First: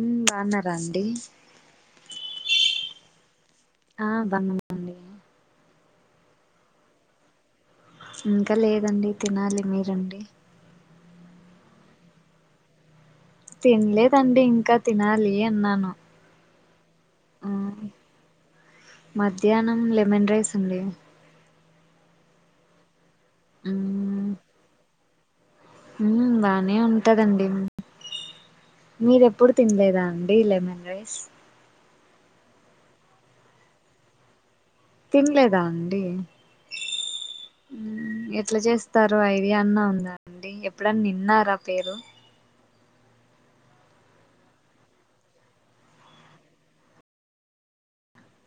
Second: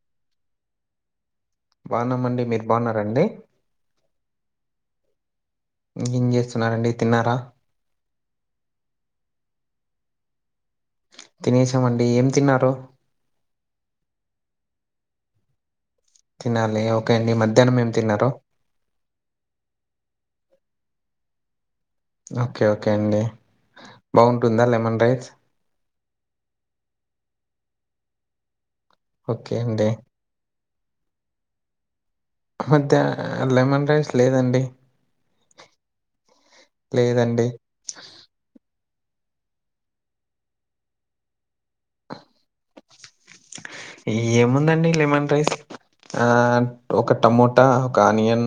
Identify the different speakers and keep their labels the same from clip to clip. Speaker 1: ఉ బాగున్నారా అండి
Speaker 2: బావున్నామండి మీరు బావున్నారండి
Speaker 1: ఆ బాగున్నాం
Speaker 2: ఏం చేస్తున్నారండి తిన్నారా
Speaker 1: ఇంకా లేదండి తినాలి మీరండి
Speaker 2: తినేసామండి ఏం తిన్నారు
Speaker 1: తినలేదండి ఇంకా తినాలి అన్నాను
Speaker 2: తినాలి ఓకే అండి
Speaker 1: ఆ
Speaker 2: మధ్యానం ఏం తిన్నారు
Speaker 1: మధ్యాహ్నం లెమన్ రైస్ అండి
Speaker 2: ఓకే ఓకే అండి బాగుంటుందా లెమన్ రైస్
Speaker 1: ఉమ్మ్ బానే ఉంటదండి మీర ఎప్పుడు తినలేదా అండి లెమన్ రైస్
Speaker 2: మధ్య లెమన్ రైస్ లేదండి
Speaker 1: తినలేదా అండి
Speaker 2: లేదండి
Speaker 1: ఊ ఎట్లా చేస్ ఇస్తారు ఐడియా అన్నా ఉందండి ఎప్పుడన్న విన్నారా పేరు
Speaker 2: ఏముందండి లెమన్ రైస్ ఆ ఒక టమోటా ఒక ఆనియన్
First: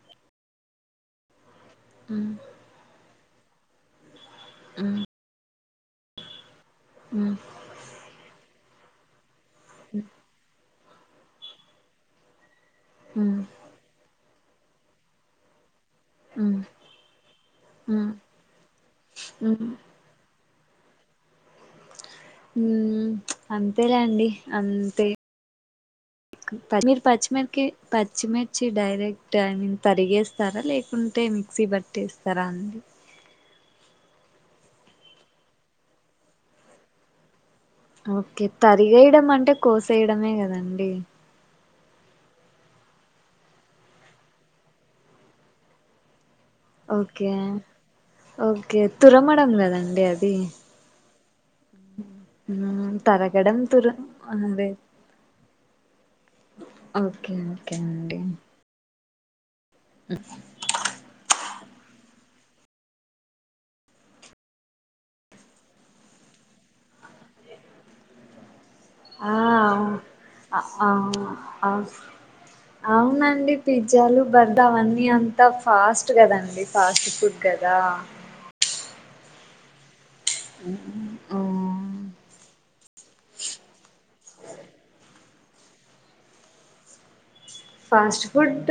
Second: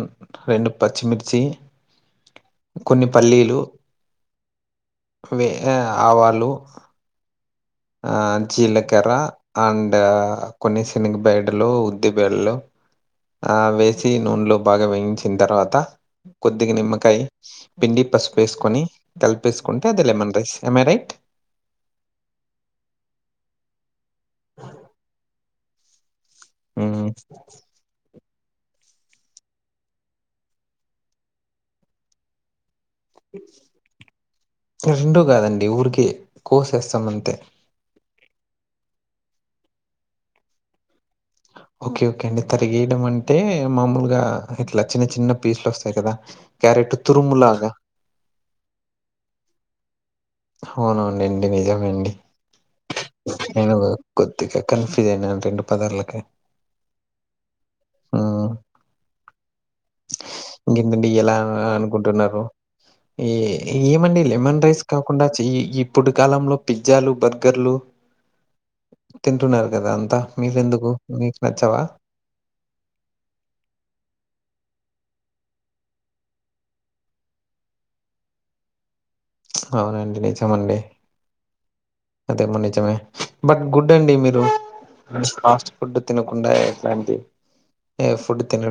Speaker 2: రెండు పచ్చిమిర్చి
Speaker 1: మ్మ్
Speaker 2: కొన్ని పల్లీలు ఆవాళు
Speaker 1: మ్మ్
Speaker 2: ఆ జీలకర్ర అండ్ కొన్ని శనగ బేడలు ఉద్ది బెల్లు
Speaker 1: మ్మ్
Speaker 2: ఆ వేసి నూనెలో బాగా వేయించిన తర్వాత
Speaker 1: మ్మ్
Speaker 2: కొద్దిగా నిమ్మకాయ పిండి పసుపు వేసుకొని
Speaker 1: మ్మ్ మ్మ్
Speaker 2: కలిపేసుకుంటే అది లెమన్ రైస్ ఏం మరి
Speaker 1: మ్మ్ అంతేలే అండి అంతే మీరు
Speaker 2: హ్మ్.
Speaker 1: పచ్చిమిరక్కాయ్ పచ్చిమి మిర్చి డైరెక్ట్ ఏ తరిగేస్తారా లేకుంటే మిక్సీ బట్టేస్తారా అండి
Speaker 2: రెండూ కాదండి ఊరికే కోసేస్తామంతే
Speaker 1: ఓకే తరిగేయడం అంటే కోసేయడమే కదండి
Speaker 2: ఓకే ఓకే అండి తరిగేయడం అంటే మామూలుగా ఇట్లా చిన్న చిన్న పీస్లు వస్తాయి కదా క్యారెట్
Speaker 1: ఓకే
Speaker 2: తురుములాగా.
Speaker 1: ఓకే తురమడం లేదండి అది
Speaker 2: అవును అవునులెండి నిజమే అండి
Speaker 1: మ్ తరగడం
Speaker 2: నేను
Speaker 1: తుర
Speaker 2: ఒక కొద్దిగా
Speaker 1: అదే
Speaker 2: కన్ఫ్యూజ్ అయినాను రెండు పదర్లకీ
Speaker 1: ఓకే ఓకే అండి
Speaker 2: ఇంకేంటాండిఇయాల అనుకుంటున్నారు ఎం ఏమండి లెమన్ రైస్ కాకుండా చెయ్యి ఇప్పుడు కాలంలో పిజ్జాలు బర్గర్లు
Speaker 1: ఆ
Speaker 2: తింటున్నారు కదా అంతా
Speaker 1: అ
Speaker 2: మీకెందుకు
Speaker 1: అవును
Speaker 2: మీకు నచ్చవా
Speaker 1: అవు అవునండి పిజ్జాలు బర్దా అవన్నీ ఇవంతా ఫాస్ట్ కదండి ఫాస్ట్ ఫుడ్ కదా
Speaker 2: అవునా
Speaker 1: ఆ ఓ
Speaker 2: అదేమో నిజమే బట్ గుడ్ అండి మీరు ఫాస్ట్ ఫుడ్ తినకుండా ఎట్లాంటి
Speaker 1: ఫాస్ట్ ఫుడ్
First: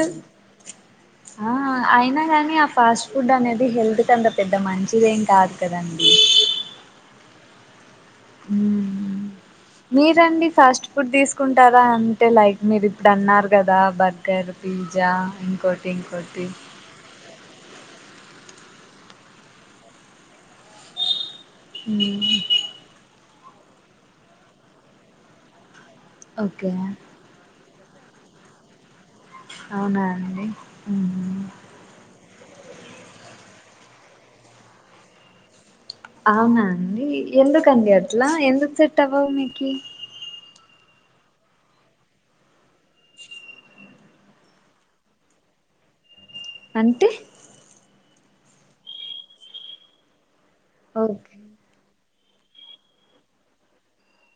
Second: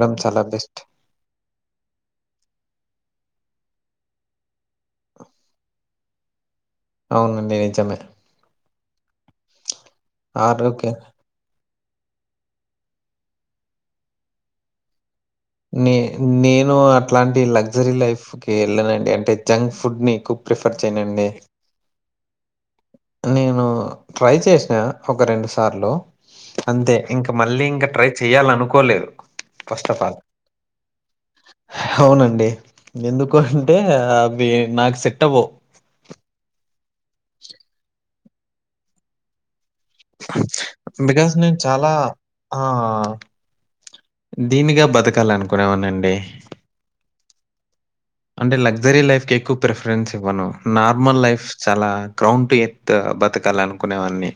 Speaker 1: ఆ అయినా గాని ఆ ఫాస్ట్ ఫుడ్ అనేది ఇది హెల్త్ కంతా అంత పెద్ద మంచిదేం కాదు కదండి
Speaker 2: అవునండి నిజమే
Speaker 1: మీరు అండి ఫాస్ట్
Speaker 2: ఆరోగ్య
Speaker 1: ఫుడ్ తీసుకుంట కుంటార అంటే లైక్ మీరు ఇప్పుడు అన్నారు కదా బర్గర్ పిజ్జా ఇంకోటి
Speaker 2: నే
Speaker 1: ఇంకోటి
Speaker 2: నేను అట్లాంటి లా లగ్జరీ లైఫ్ కి వెళ్ళనండి అంటే జంక్ ఫుడ్ ని ఎక్కువ ప్రిఫర్ చేయనండి
Speaker 1: అవునా
Speaker 2: నేను ట్రై చేసినా ఒక రెండు సార్లు
Speaker 1: ఓకే
Speaker 2: అంతే ఇంక మళ్ళీ ఇంక ట్రై చేయాలనుకోలేదు ఫస్ట్
Speaker 1: అవునా
Speaker 2: ఆఫ్ ఆల్
Speaker 1: అండి మ్మ్.
Speaker 2: అవునండి ఎందుకు అంటే అవి నాకు సెట్ అవ్వవు
Speaker 1: అవునా అండి ఎందుకండి అట్లా ఎందుకు సెట్ అవ్వావు మీకు
Speaker 2: బికాస్ నేను చాలా ఆ దీనిగా బతకల్ల అనుకునేవాడినండి
Speaker 1: అంటే
Speaker 2: అంటే లగ్జరీ లైఫ్ కి ఎక్కువ ప్రిఫరెన్స్ ఇవ్వను నార్మల్
Speaker 1: ఓకే
Speaker 2: లైఫ్ చాలా క్రౌంప్ ఎత్ బతకళ్ళ అనుకునేవని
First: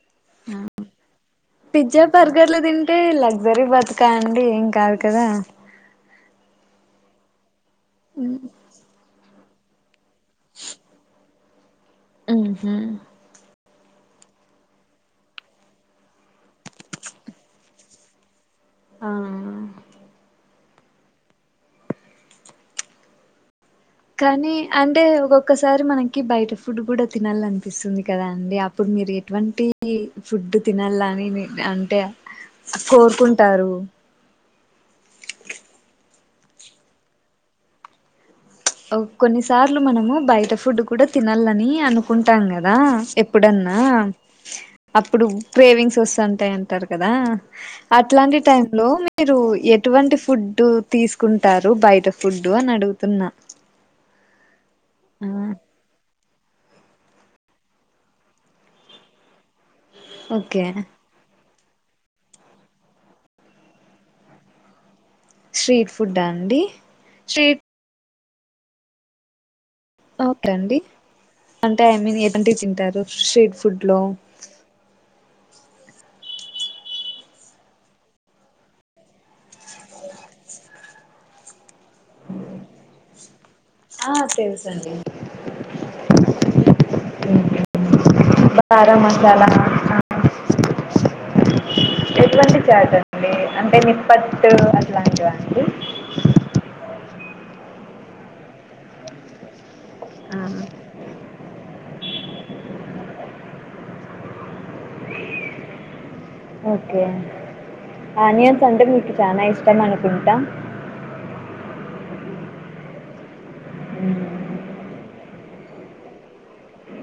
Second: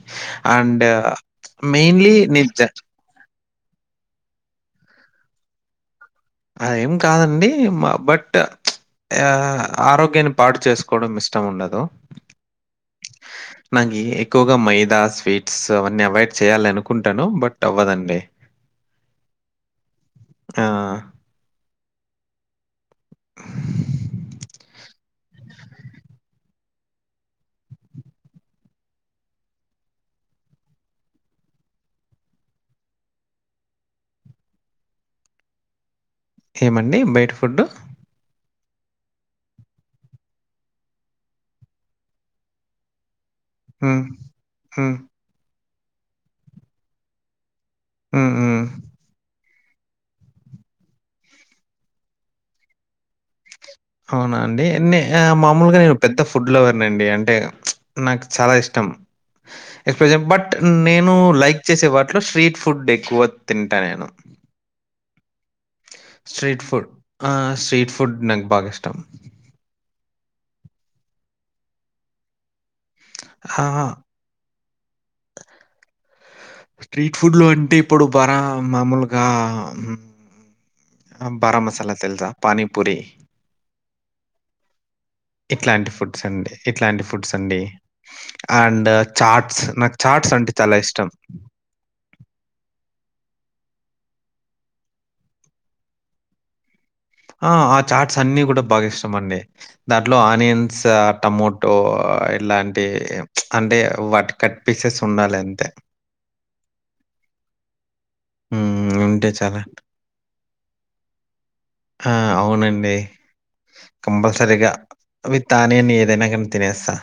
Speaker 1: పిజ్జా
Speaker 2: నేను
Speaker 1: బర్గర్లు
Speaker 2: జ
Speaker 1: తింటే లగ్జరీ బతుక అండి ఏం కాదు కదా
Speaker 2: అదేం కాదండి బట్ ఆ ఆరోగ్యాన్ని పాడు చేసుకోవడం ఇష్టం ఇష్టం ఉండదు
Speaker 1: ఉహు
Speaker 2: నాకు ఎక్కువగా మైదా స్వీట్స్ అవన్నీ అవాయిడ్ చేయాలి అనుకుంటాను బట్ అవ్వదండి
Speaker 1: ఆ
Speaker 2: ఆ
Speaker 1: కానీ అంటే ఒకోక్కసారి మనకి బయట ఫుడ్ కూడా తినాల అనిపిస్తుంది కదా అండి అప్పుడు మీరు ఎటువంటి ఫుడ్ తినాలని అంటే కోరుకుంటారు
Speaker 2: ఏమండి బయట ఫుడ్డు
Speaker 1: కొన్నిసార్లు మనము బయట ఫుడ్ కూడా తినాలని అనుకుంటాం కదా ఏప్ ప్పుడన్నా
Speaker 2: హ్మ్. హ్మ్.
Speaker 1: అప్పుడు గ్రేవింగ్స్ వస్తుంటాయి అంటారు కదా
Speaker 2: హ్మ్.
Speaker 1: అట్లాంటి టైం
Speaker 2: హ్మ్.
Speaker 1: లో మీరు ఎటువంటి ఫుడ్డు తీసుకుంటారు బయట ఫుడ్డు అని అడుగుతున్నా
Speaker 2: అవునా అండి న
Speaker 1: ఆ,
Speaker 2: మామూలుగా నేను పెద్ద ఫుడ్ లవ్ నండి అంటే నాకు చాలా ఇష్టం ఎక్స్ప్రెషన్ బట్
Speaker 1: ఓకే
Speaker 2: నేను లైక్ వచ్చేసే వాటిలో స్ట్రీట్ ఫుడ్ ఎక్కువ తింటా నేను
Speaker 1: స్ట్రీట్ ఫుడ్ అండి
Speaker 2: స్ట్రీట్ ఫుడ్ ఆ స్ట్రీట్ ఫుడ్ నాకు బాగా ఇష్టం
Speaker 1: [unintelligible] అండి అంటే ఐ మీన్ [unintelligible] టరు స్ట్రీట్
Speaker 2: ఆ!
Speaker 1: ఫుడ్ లో
Speaker 2: స్ట్రీట్ ఫుడ్లో అంటే ఇప్పుడు బరా మామూలుగా మ్ బారం మసాలా తెల్సా పనీీపూరి
Speaker 1: ఆ తెలుసండి
Speaker 2: ఇట్లాంటి ఫుడ్స్ అండి ఇట్లాంటి ఫుడ్స్ అండి అండ్
Speaker 1: బారా మసాలా
Speaker 2: చాట్స్ నాకు చాట్స్ అంటే చాలా ఇష్టం
Speaker 1: ఎటువంటి చేట్స్ అండి అంటే నిప్పట్ అట్లాంటివ అండి
Speaker 2: ఆ ఆ చాట్స్ అన్నిీ కూడా బాగా ఇష్టం అండి దాంట్లో
Speaker 1: ఆ
Speaker 2: ఆనియన్స్ టమోటో ఇలాంటి అంటే వట్ కట్ పీసెస్ ఉండాలి అంతే
Speaker 1: ఓకే ఆనియన్స్ అంటే
Speaker 2: హ్మ్.
Speaker 1: మీకు
Speaker 2: ఉంటే
Speaker 1: చనా
Speaker 2: చాలా.
Speaker 1: ఇష్టం అనుకుంటా
Speaker 2: ఆ! అవునండి కంపల్సరిగా విత్ ఆనియన్ ఏదైనా కని తినేస్తా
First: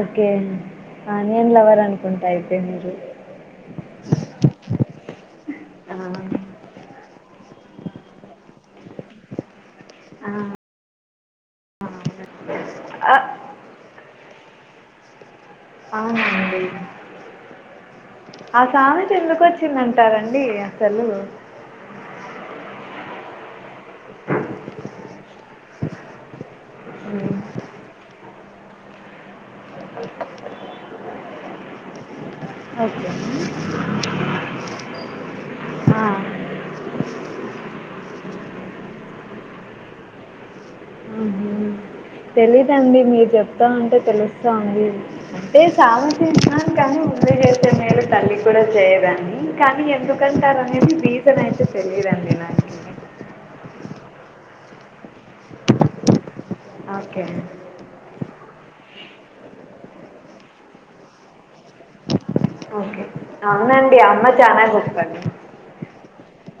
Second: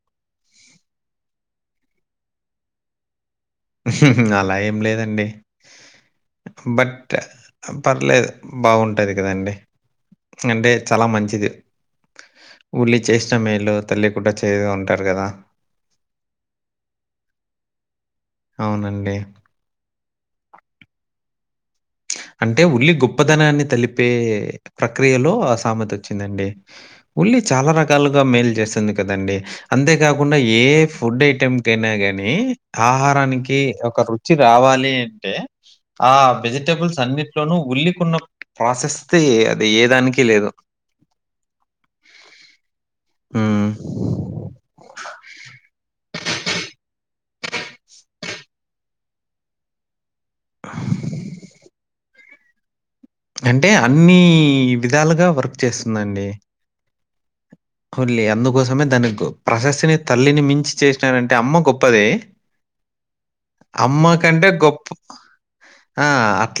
Speaker 1: ఓకే ఆనియన్ లవర్ అనుకుంటా అయితే మీరు
Speaker 2: అలా ఏం లేదండి
Speaker 1: ఆ
Speaker 2: బట్ పర్లేదు బాగుంటది కదండి అంటే చాలా మంచిది ఊళ్ళి
Speaker 1: ఆ
Speaker 2: చేసిన మేలు తల్లి కూడా చేయ ఉంటారు కదా
Speaker 1: అవునండి ఆ సామెత
Speaker 2: అవునండి.
Speaker 1: ఎందుకు వచ్చిందంటారండి అసలు
Speaker 2: అంటే ఉల్లి గొప్పదనాన్ని తలిపే ప్రక్రియలో అసామేత వచ్చిందండి ఉల్లి చాలా రకాలుగా మేల్ చేస్తుంది కదండి అంతేకాకుండా ఏ ఫుడ్ ఐటెం కైనా గాని
Speaker 1: ఓకే
Speaker 2: ఆహారానికి ఒక రుచి రావాలి అంటే ఆ వెజిటేబుల్స్ అన్నిట్లోనూ ఉల్లికున్న ప్రాసెస్తి అది ఏదానికి లేదు
Speaker 1: హుహు. తెలీదండి మీరు
Speaker 2: హ్మ్.
Speaker 1: చెప్తాంటే తెలుస్తాంది అంటే సామే కానీ ఉల్లి చేసే మేలు తల్లి కూడా చేయదని కానీ ఎందు కంటారనేది రీజన్ అయితే తెలిదండి నాకి
Speaker 2: అంటే అన్నిీ విధాలుగా వర్క్ చేస్తుందండి
Speaker 1: ఓకే
Speaker 2: కోసమే దానికి ప్రశస్తిని తల్లిని మించి చేసినారంటే అమ్మ గొప్పదే
Speaker 1: ఓకే అవునండి అమ్మ చానా
Speaker 2: గొప్ప
Speaker 1: గొప్పది
Speaker 2: ఆ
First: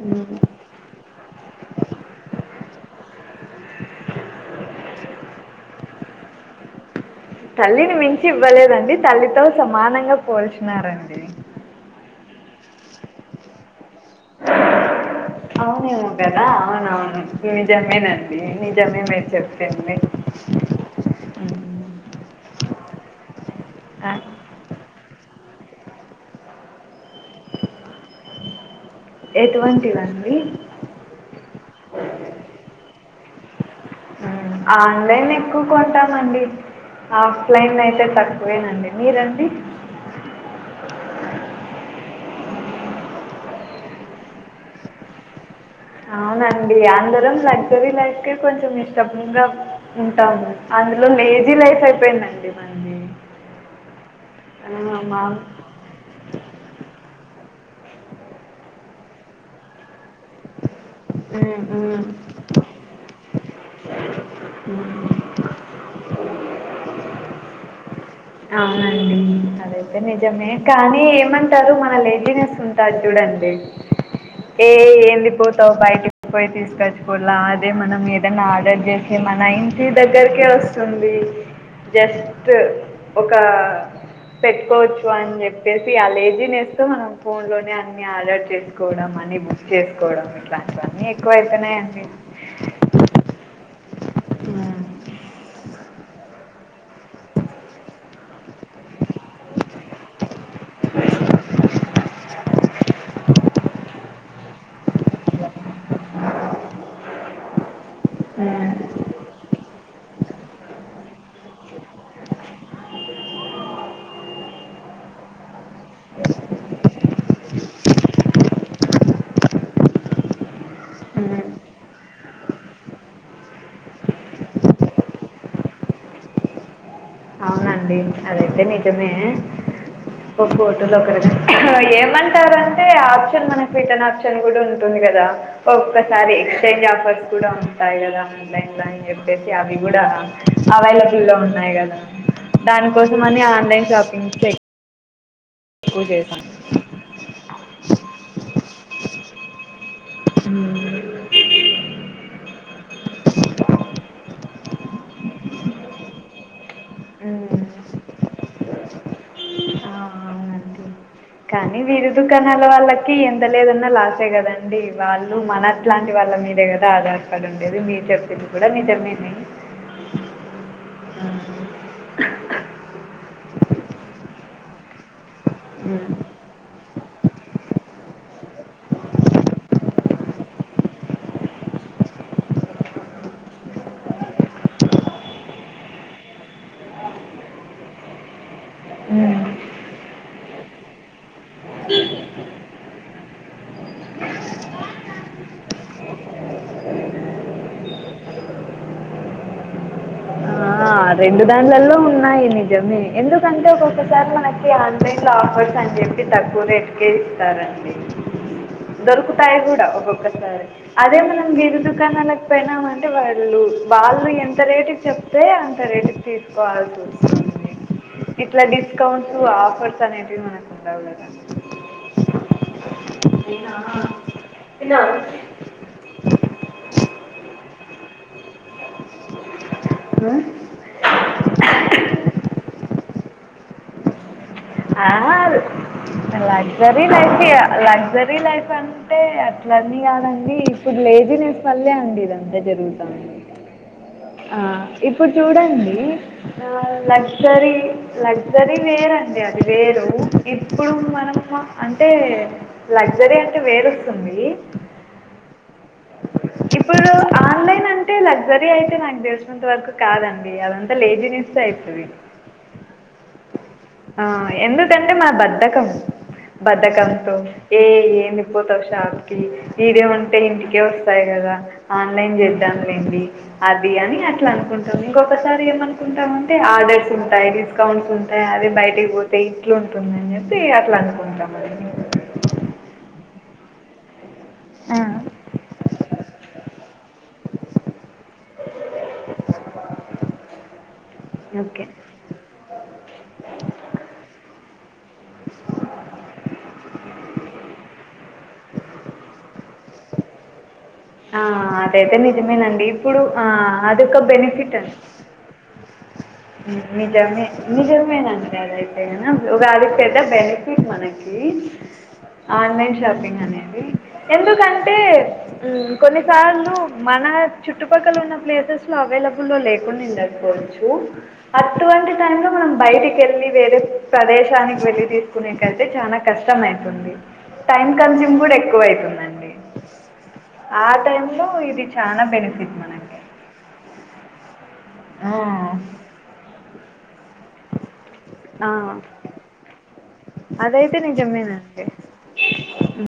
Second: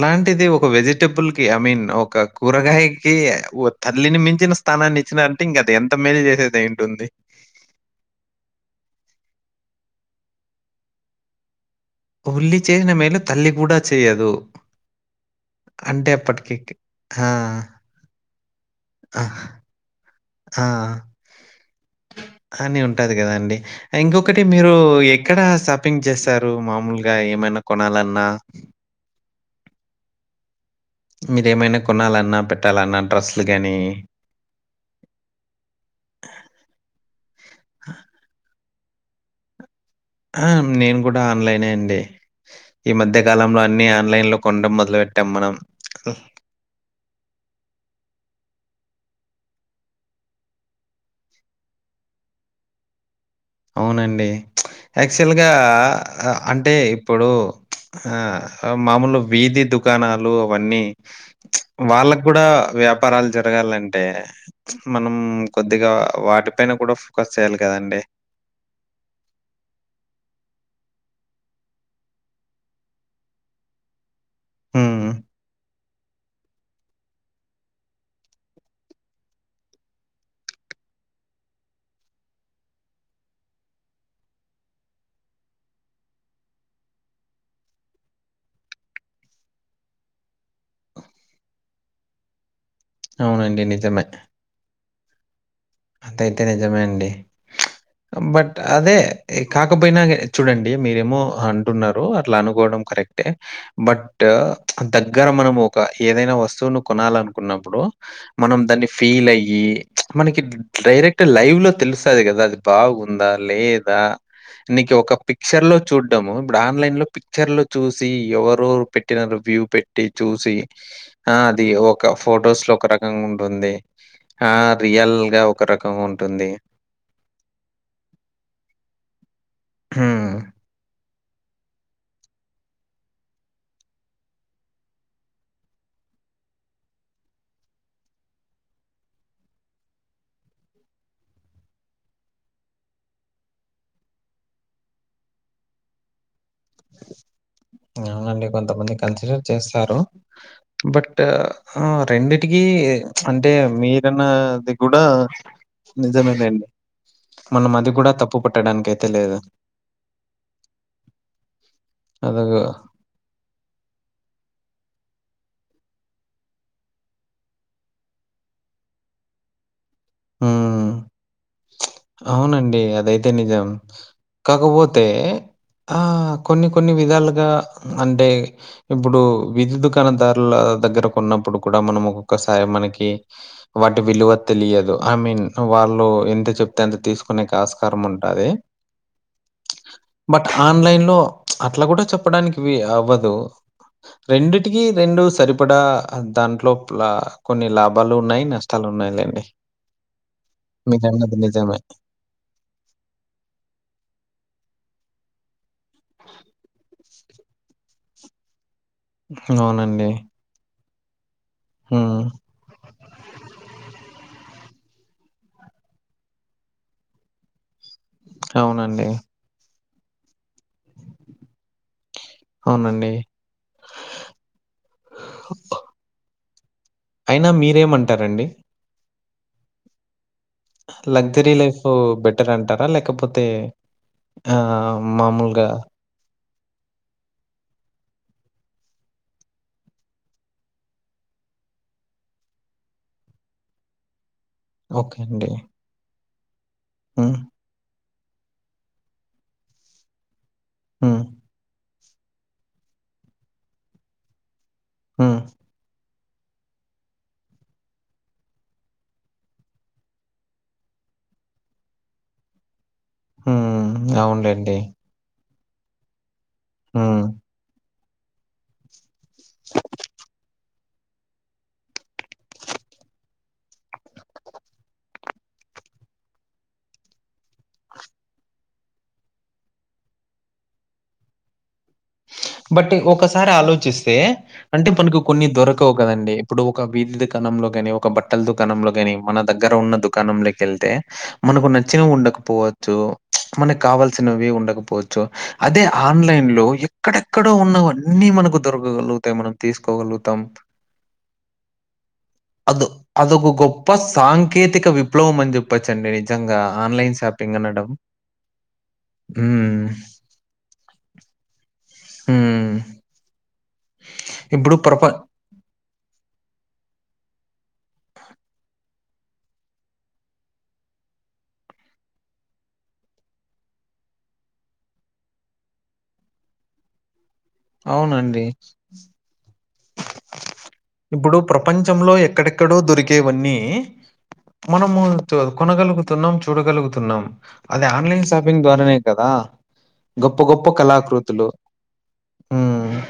Speaker 1: హ్మ్.
Speaker 2: ఒక వెజి టెబుల్ కి ఐ మీన్ ఒక కూరగాయకి తల్లిని మించిన స్థానాన్ని ఇచ్చినారంటే ఇంకా అది ఎంత మేలు చేసేది అయ్యుంటుంది
Speaker 1: తల్లిని మించి ఇవ్వలేదండి తల్లితో సమానంగా పోల్చినారండి
Speaker 2: ఉల్లి చేసిన మేలు తల్లి కూడా చేయదు.
Speaker 1: అవునేమో
Speaker 2: అంటే
Speaker 1: కదా
Speaker 2: అప్పటికి
Speaker 1: అవును అవును
Speaker 2: ఆ!
Speaker 1: నిజమేనండి నిజమే
Speaker 2: ఆ!
Speaker 1: మీరు చెప్పింది
Speaker 2: ఆ
Speaker 1: హ్మ్.
Speaker 2: కానీ ఉంటాది కదా అండి
Speaker 1: ఆ!
Speaker 2: ఇంకొకటి మీరు. ఎక్కడ షాపింగ్ చేస్తారు మామూలుగా ఏమైనా కొనాలన్నా.
Speaker 1: ఎటువంటిది అండి
Speaker 2: మీరేమైనా కొనాలన్నా పెట్టాలన్నా డ్రస్సులు గానీ.
Speaker 1: మ్మ్. ఆన్లైన్ నేనైతే [inaudible] అయితే తక్కువేనండి మీరండి.
Speaker 2: ఆ నేను కూడా ఆన్లైనే అండి. ఈ మధ్య కాలంలో అన్ని ఆన్లైన్ లో కొనడం మొదలు పెట్టాం మనం.
Speaker 1: అవునండి అందరం లగ్జరీ లైఫ్ కే కొంచం. కొంచం ఇష్టంగా ఉంటాము అందులో లేజీ లైఫ్ అయిపోయిందండి మంది.
Speaker 2: అవునండి. యాక్చువల్ గా అంటే ఇప్పుడు ఆ. మామూలు వీధి దుకాణాలు అవన్నీ.
Speaker 1: ఉమ్, ఉమ్,
Speaker 2: వాళ్ళకు కూడా వ్యాపారాలు జరగాలంటే. మనం కొద్దిగా వాటి పైన కూడా ఫోకస్ చేయాలి కదాండి.
Speaker 1: అవునండి అదైతే నిజమే కానీ ఏమంటారు మన లేజీనెస్ ఉంటాది చూడండి ఏ
Speaker 2: హ్మ్.
Speaker 1: ఏంది పోతావు బయటకి. పోయి తీసుకొచ్చుకులా అదే మనం ఏదైనా ఆర్డర్ చేసే మన ఇంటి దగ్గరకే వస్తుంది. జస్ట్ ఒక. పెట్టుకోవచ్చు అని చెప్పేసి ఆ లేజినెస్ తో మనం ఫోన్ లోనే అన్ని అలర్ట్ చేసుకోవడం అని. అని బుక్ చేసుకోవడం ఇట్లాంటివన్నీ ఎక్కువ అవుతున్నాయండి.
Speaker 2: అవునండి నిజమే. అది అయితే నిజమే అండి. బట్ అదే కాకపోయినా చూడండి మీరేమో అంటున్నారు అట్లా అనుకోవడం కరెక్ట్. బట్ దగ్గర మనం ఒక ఏదైనా వస్తువును కొనాలనుకున్నప్పుడు. మనం దాన్ని ఫీల్ అయ్యి మనకి. డైరెక్ట్ లైవ్ లో తెలుస్తాది కదా అది బాగుందా లేదా. నీకు ఒక పిక్చర్ లో చూడ్డము ఇప్పుడు ఆన్లైన్ లో పిక్చర్ లో చూసి ఎవరెవరు పెట్టినారు. వ్యూ పెట్టి చూసి ఆ అది ఒక ఫొటోస్ లో ఒక రకంగా ఉంటుంది. ఆ రియల్ గా ఒక రకంగా ఉంటుంది.
Speaker 1: అవునండి అదైతే నిజమే
Speaker 2: హ్మ్.
Speaker 1: ఒక్క ఫోటలో ఒక రకంగా. ఏమంటారంటే ఆప్షన్ మనకి రిటర్న్ ఆప్షన్ కూడా ఉంటుంది కదా ఒక్కోసారి. ఆఫర్స్ కూడా ఉంటాయి కదా ఆన్లైన్ లో అని చెప్పేసి అవి కూడా అవైలబుల్ లో ఉన్నాయి. కదా దానికోసం అని ఆన్లైన్ షాపింగ్ చెయ. ఓ చేస్తాం
Speaker 2: అవునండి కొంతమంది కన్సిడర్ చేస్తారు
Speaker 1: ఉమ్,
Speaker 2: బట్ రెండిటికి. అంటే మీరన్నది కూడా నిజమేదండి.
Speaker 1: ఉమ్.
Speaker 2: మనం అది కూడా తప్పు పట్టడానికయితే లేదు.
Speaker 1: ఆ అవునండి కానీ వీరి
Speaker 2: అదొక
Speaker 1: దుకాణాల వాళ్ళకి లేదన్నా లాసే కదండి వాళ్ళు మన అట్లాంటి వాళ్ళ మీదే కదా ఆధారపడి ఉండేది మీరు చెప్పేది అది కూడా నిజమే
Speaker 2: హ్మ్.
Speaker 1: హ్మ్.
Speaker 2: అవునండి అదైతే నిజం కాకపోతే ఆ
Speaker 1: ఉమ్.
Speaker 2: కొన్ని కొన్ని విధాలుగ అంటే ఇప్పుడు విధి దుకాణదారుల దగ్గరకు ఉన్నప్పుడు కూడ మనం ఒక్క ఒక్కసారి మనకి వాటి విలువ తెలియదు ఐ మీన్ వాళ్ళు ఎంత చె అంత తీసుకునేకి ఆస్కారం ఉంటాది. బట్ ఆన్లైన్ లో అట్ల కూడా చెప్పడానికి అవ్వదు. రెండిటికి రెండు సరిపడా దాంట్లో కొన్ని లాభాలు ఉన్నాయి నష్టాలు ఉ నాయ్ లెండి
Speaker 1: ఆ.
Speaker 2: మీకు
Speaker 1: అలలో ఉన్నాయి నిజమే ఎందుకంటే ఒకొక్కసారి మనకి ఆన్లైన్ లో ఆఫర్స్ అని చెప్పి తక్కువ రేట్కే ఇస్తారండి దొరుకుతాయి కూడ
Speaker 2: అవునండి.
Speaker 1: ఒక్కొక్కసారి అదే గిరి
Speaker 2: హ్మ్.
Speaker 1: దుకాణాలకు పోయినామ అంటే వాళ్ళు వాళ్ళు ఎంత రేటు చెప్తే తీసుకోవాల్ ఇట్లా
Speaker 2: అవునండి.
Speaker 1: డిస్కౌంట్స్ ఆఫర్ [unintelligible] మనకు ఉండవులే
Speaker 2: అవునండి.
Speaker 1: ఇ
Speaker 2: అయినా మీరేమంటారండి
Speaker 1: ఆ
Speaker 2: లగ్జరీ లైఫ్ బెటర్ అంటార లేకపోతే ఆహ్,
Speaker 1: ఆ
Speaker 2: మామూలుగా
Speaker 1: ల ల్జరీ లైఫ్ లగ్జరీ లైఫ్ అంటే అట్లని కాదండి ఇప్పుడు లేజి నేస్ల్ వల్లే అండి జరగుతుంది ఆ
Speaker 2: ఓకే
Speaker 1: ఇప్పుడు
Speaker 2: అండి.
Speaker 1: చూడండి ఆ
Speaker 2: హ్మ్.
Speaker 1: లక్సరీ లగ్జరీ వేరండి అది వేరు ఇప్పుడు
Speaker 2: హ్మ్.
Speaker 1: మనం అంటే లగ్జరీ అంటే వేరొస్తుంది
Speaker 2: హు
Speaker 1: ఇప్పుడు ఆన్లైన్ అంటే లగ్జరీ అయితే నాకు తెలిసినంత వరకు కాదండి అదంతా లేజీనెస్ అవుతుంది
Speaker 2: హు
Speaker 1: ఆ ఎందుకంటే [unintelligible] బద్దకం
Speaker 2: హ్మ్.
Speaker 1: బధకంతో ఏ ఏమిపోత షాప్ కి ఇదే ఉంటే ఇంటికే కదా ఆన్లైన్ చేద్దామ్ లెండి అది అని అట్లా అనుకుంటుంది ఇంకొకసారి ఏమను ఉంటే ఆర్డర్స్ ఉంటాయి డిస్కౌంట్స్ ఉంటాయి అదే బయటి పోతే ఇట్లుంటుందని చెప్పి అట్లా అనుకుంటాం అం
Speaker 2: బట్ ఒకసారి ఆలోచిస్తే అంటే
Speaker 1: ఆ
Speaker 2: మనకు కొన్ని దొరకవు కదండి ఇప్పుడు ఒక వీధి దుకాణంలో గాని ఒక బట్టల దుకాణంలో గాని మన దగ్గర ఉన్న దుకాణంలోకి వెళ్తే మనకు
Speaker 1: ఓకే
Speaker 2: నచ్చనవి ఉండకపో మనకి కావాల్సినవి ఉండకపోవచ్చు అదే ఆన్లైన్ లో ఎక్కడెక్కడో ఉన్నవన్నీ మనకు దొరకగలుగుతాయి మనం తీసుకోగలుగుతాం
Speaker 1: ఆ అదైతే
Speaker 2: అదో
Speaker 1: నిజమేనండి ఇప్పుడు ఆ
Speaker 2: అదొక గొప్ప
Speaker 1: అదొక బెనిఫిట్
Speaker 2: సాంకేతిక
Speaker 1: అండి
Speaker 2: విప్లవం అని చెప్
Speaker 1: నిజమే నిజమేనండి అదైతే ఒక
Speaker 2: హ్మ్.
Speaker 1: అది పెద్ద బెనిఫిట్ మనకి ఈ
Speaker 2: హ్మ్.
Speaker 1: ఆన్లైన్ షాపింగ్ అనేది
Speaker 2: ఇప్పుడు
Speaker 1: ఎందుకంటే
Speaker 2: ప్రప
Speaker 1: కొన్నిసార్లు మన చుట్టుపక్కల ఉన్న ప్లేసెస్ లో అవైలబుల్లో లేంకున్నిన్నడకపోవచ్చు అటువంటి టై లో మనం బయటికి వెళ్ళి వేరే ప్రదేశానికి వెళ్ళి తీసుకునేకంటే చాలా కష్టం కష్టం అవుతుంది టైం కన్స్యూమ్
Speaker 2: అవునండి
Speaker 1: కూడా ఎక్కువ అవుతుందండి ఆ
Speaker 2: ఇప్పుడు
Speaker 1: టైంలో ఇది
Speaker 2: ప్రపంచంలో
Speaker 1: చాలా బెనిఫిట్
Speaker 2: ఎక్కడెక్కడో
Speaker 1: మనకి
Speaker 2: దొరికేవన్నీ మనము
Speaker 1: ఆ,
Speaker 2: కొనగలుగుతున్నాం చూడగలుగుతున్నాం అంటే ఆన్లైన్ షాపింగ్
Speaker 1: ఆ,
Speaker 2: ద్వారానే కదా గొప్ప గొప్ప
Speaker 1: అదైతే
Speaker 2: కళాకృతులు
Speaker 1: నిజమేనండి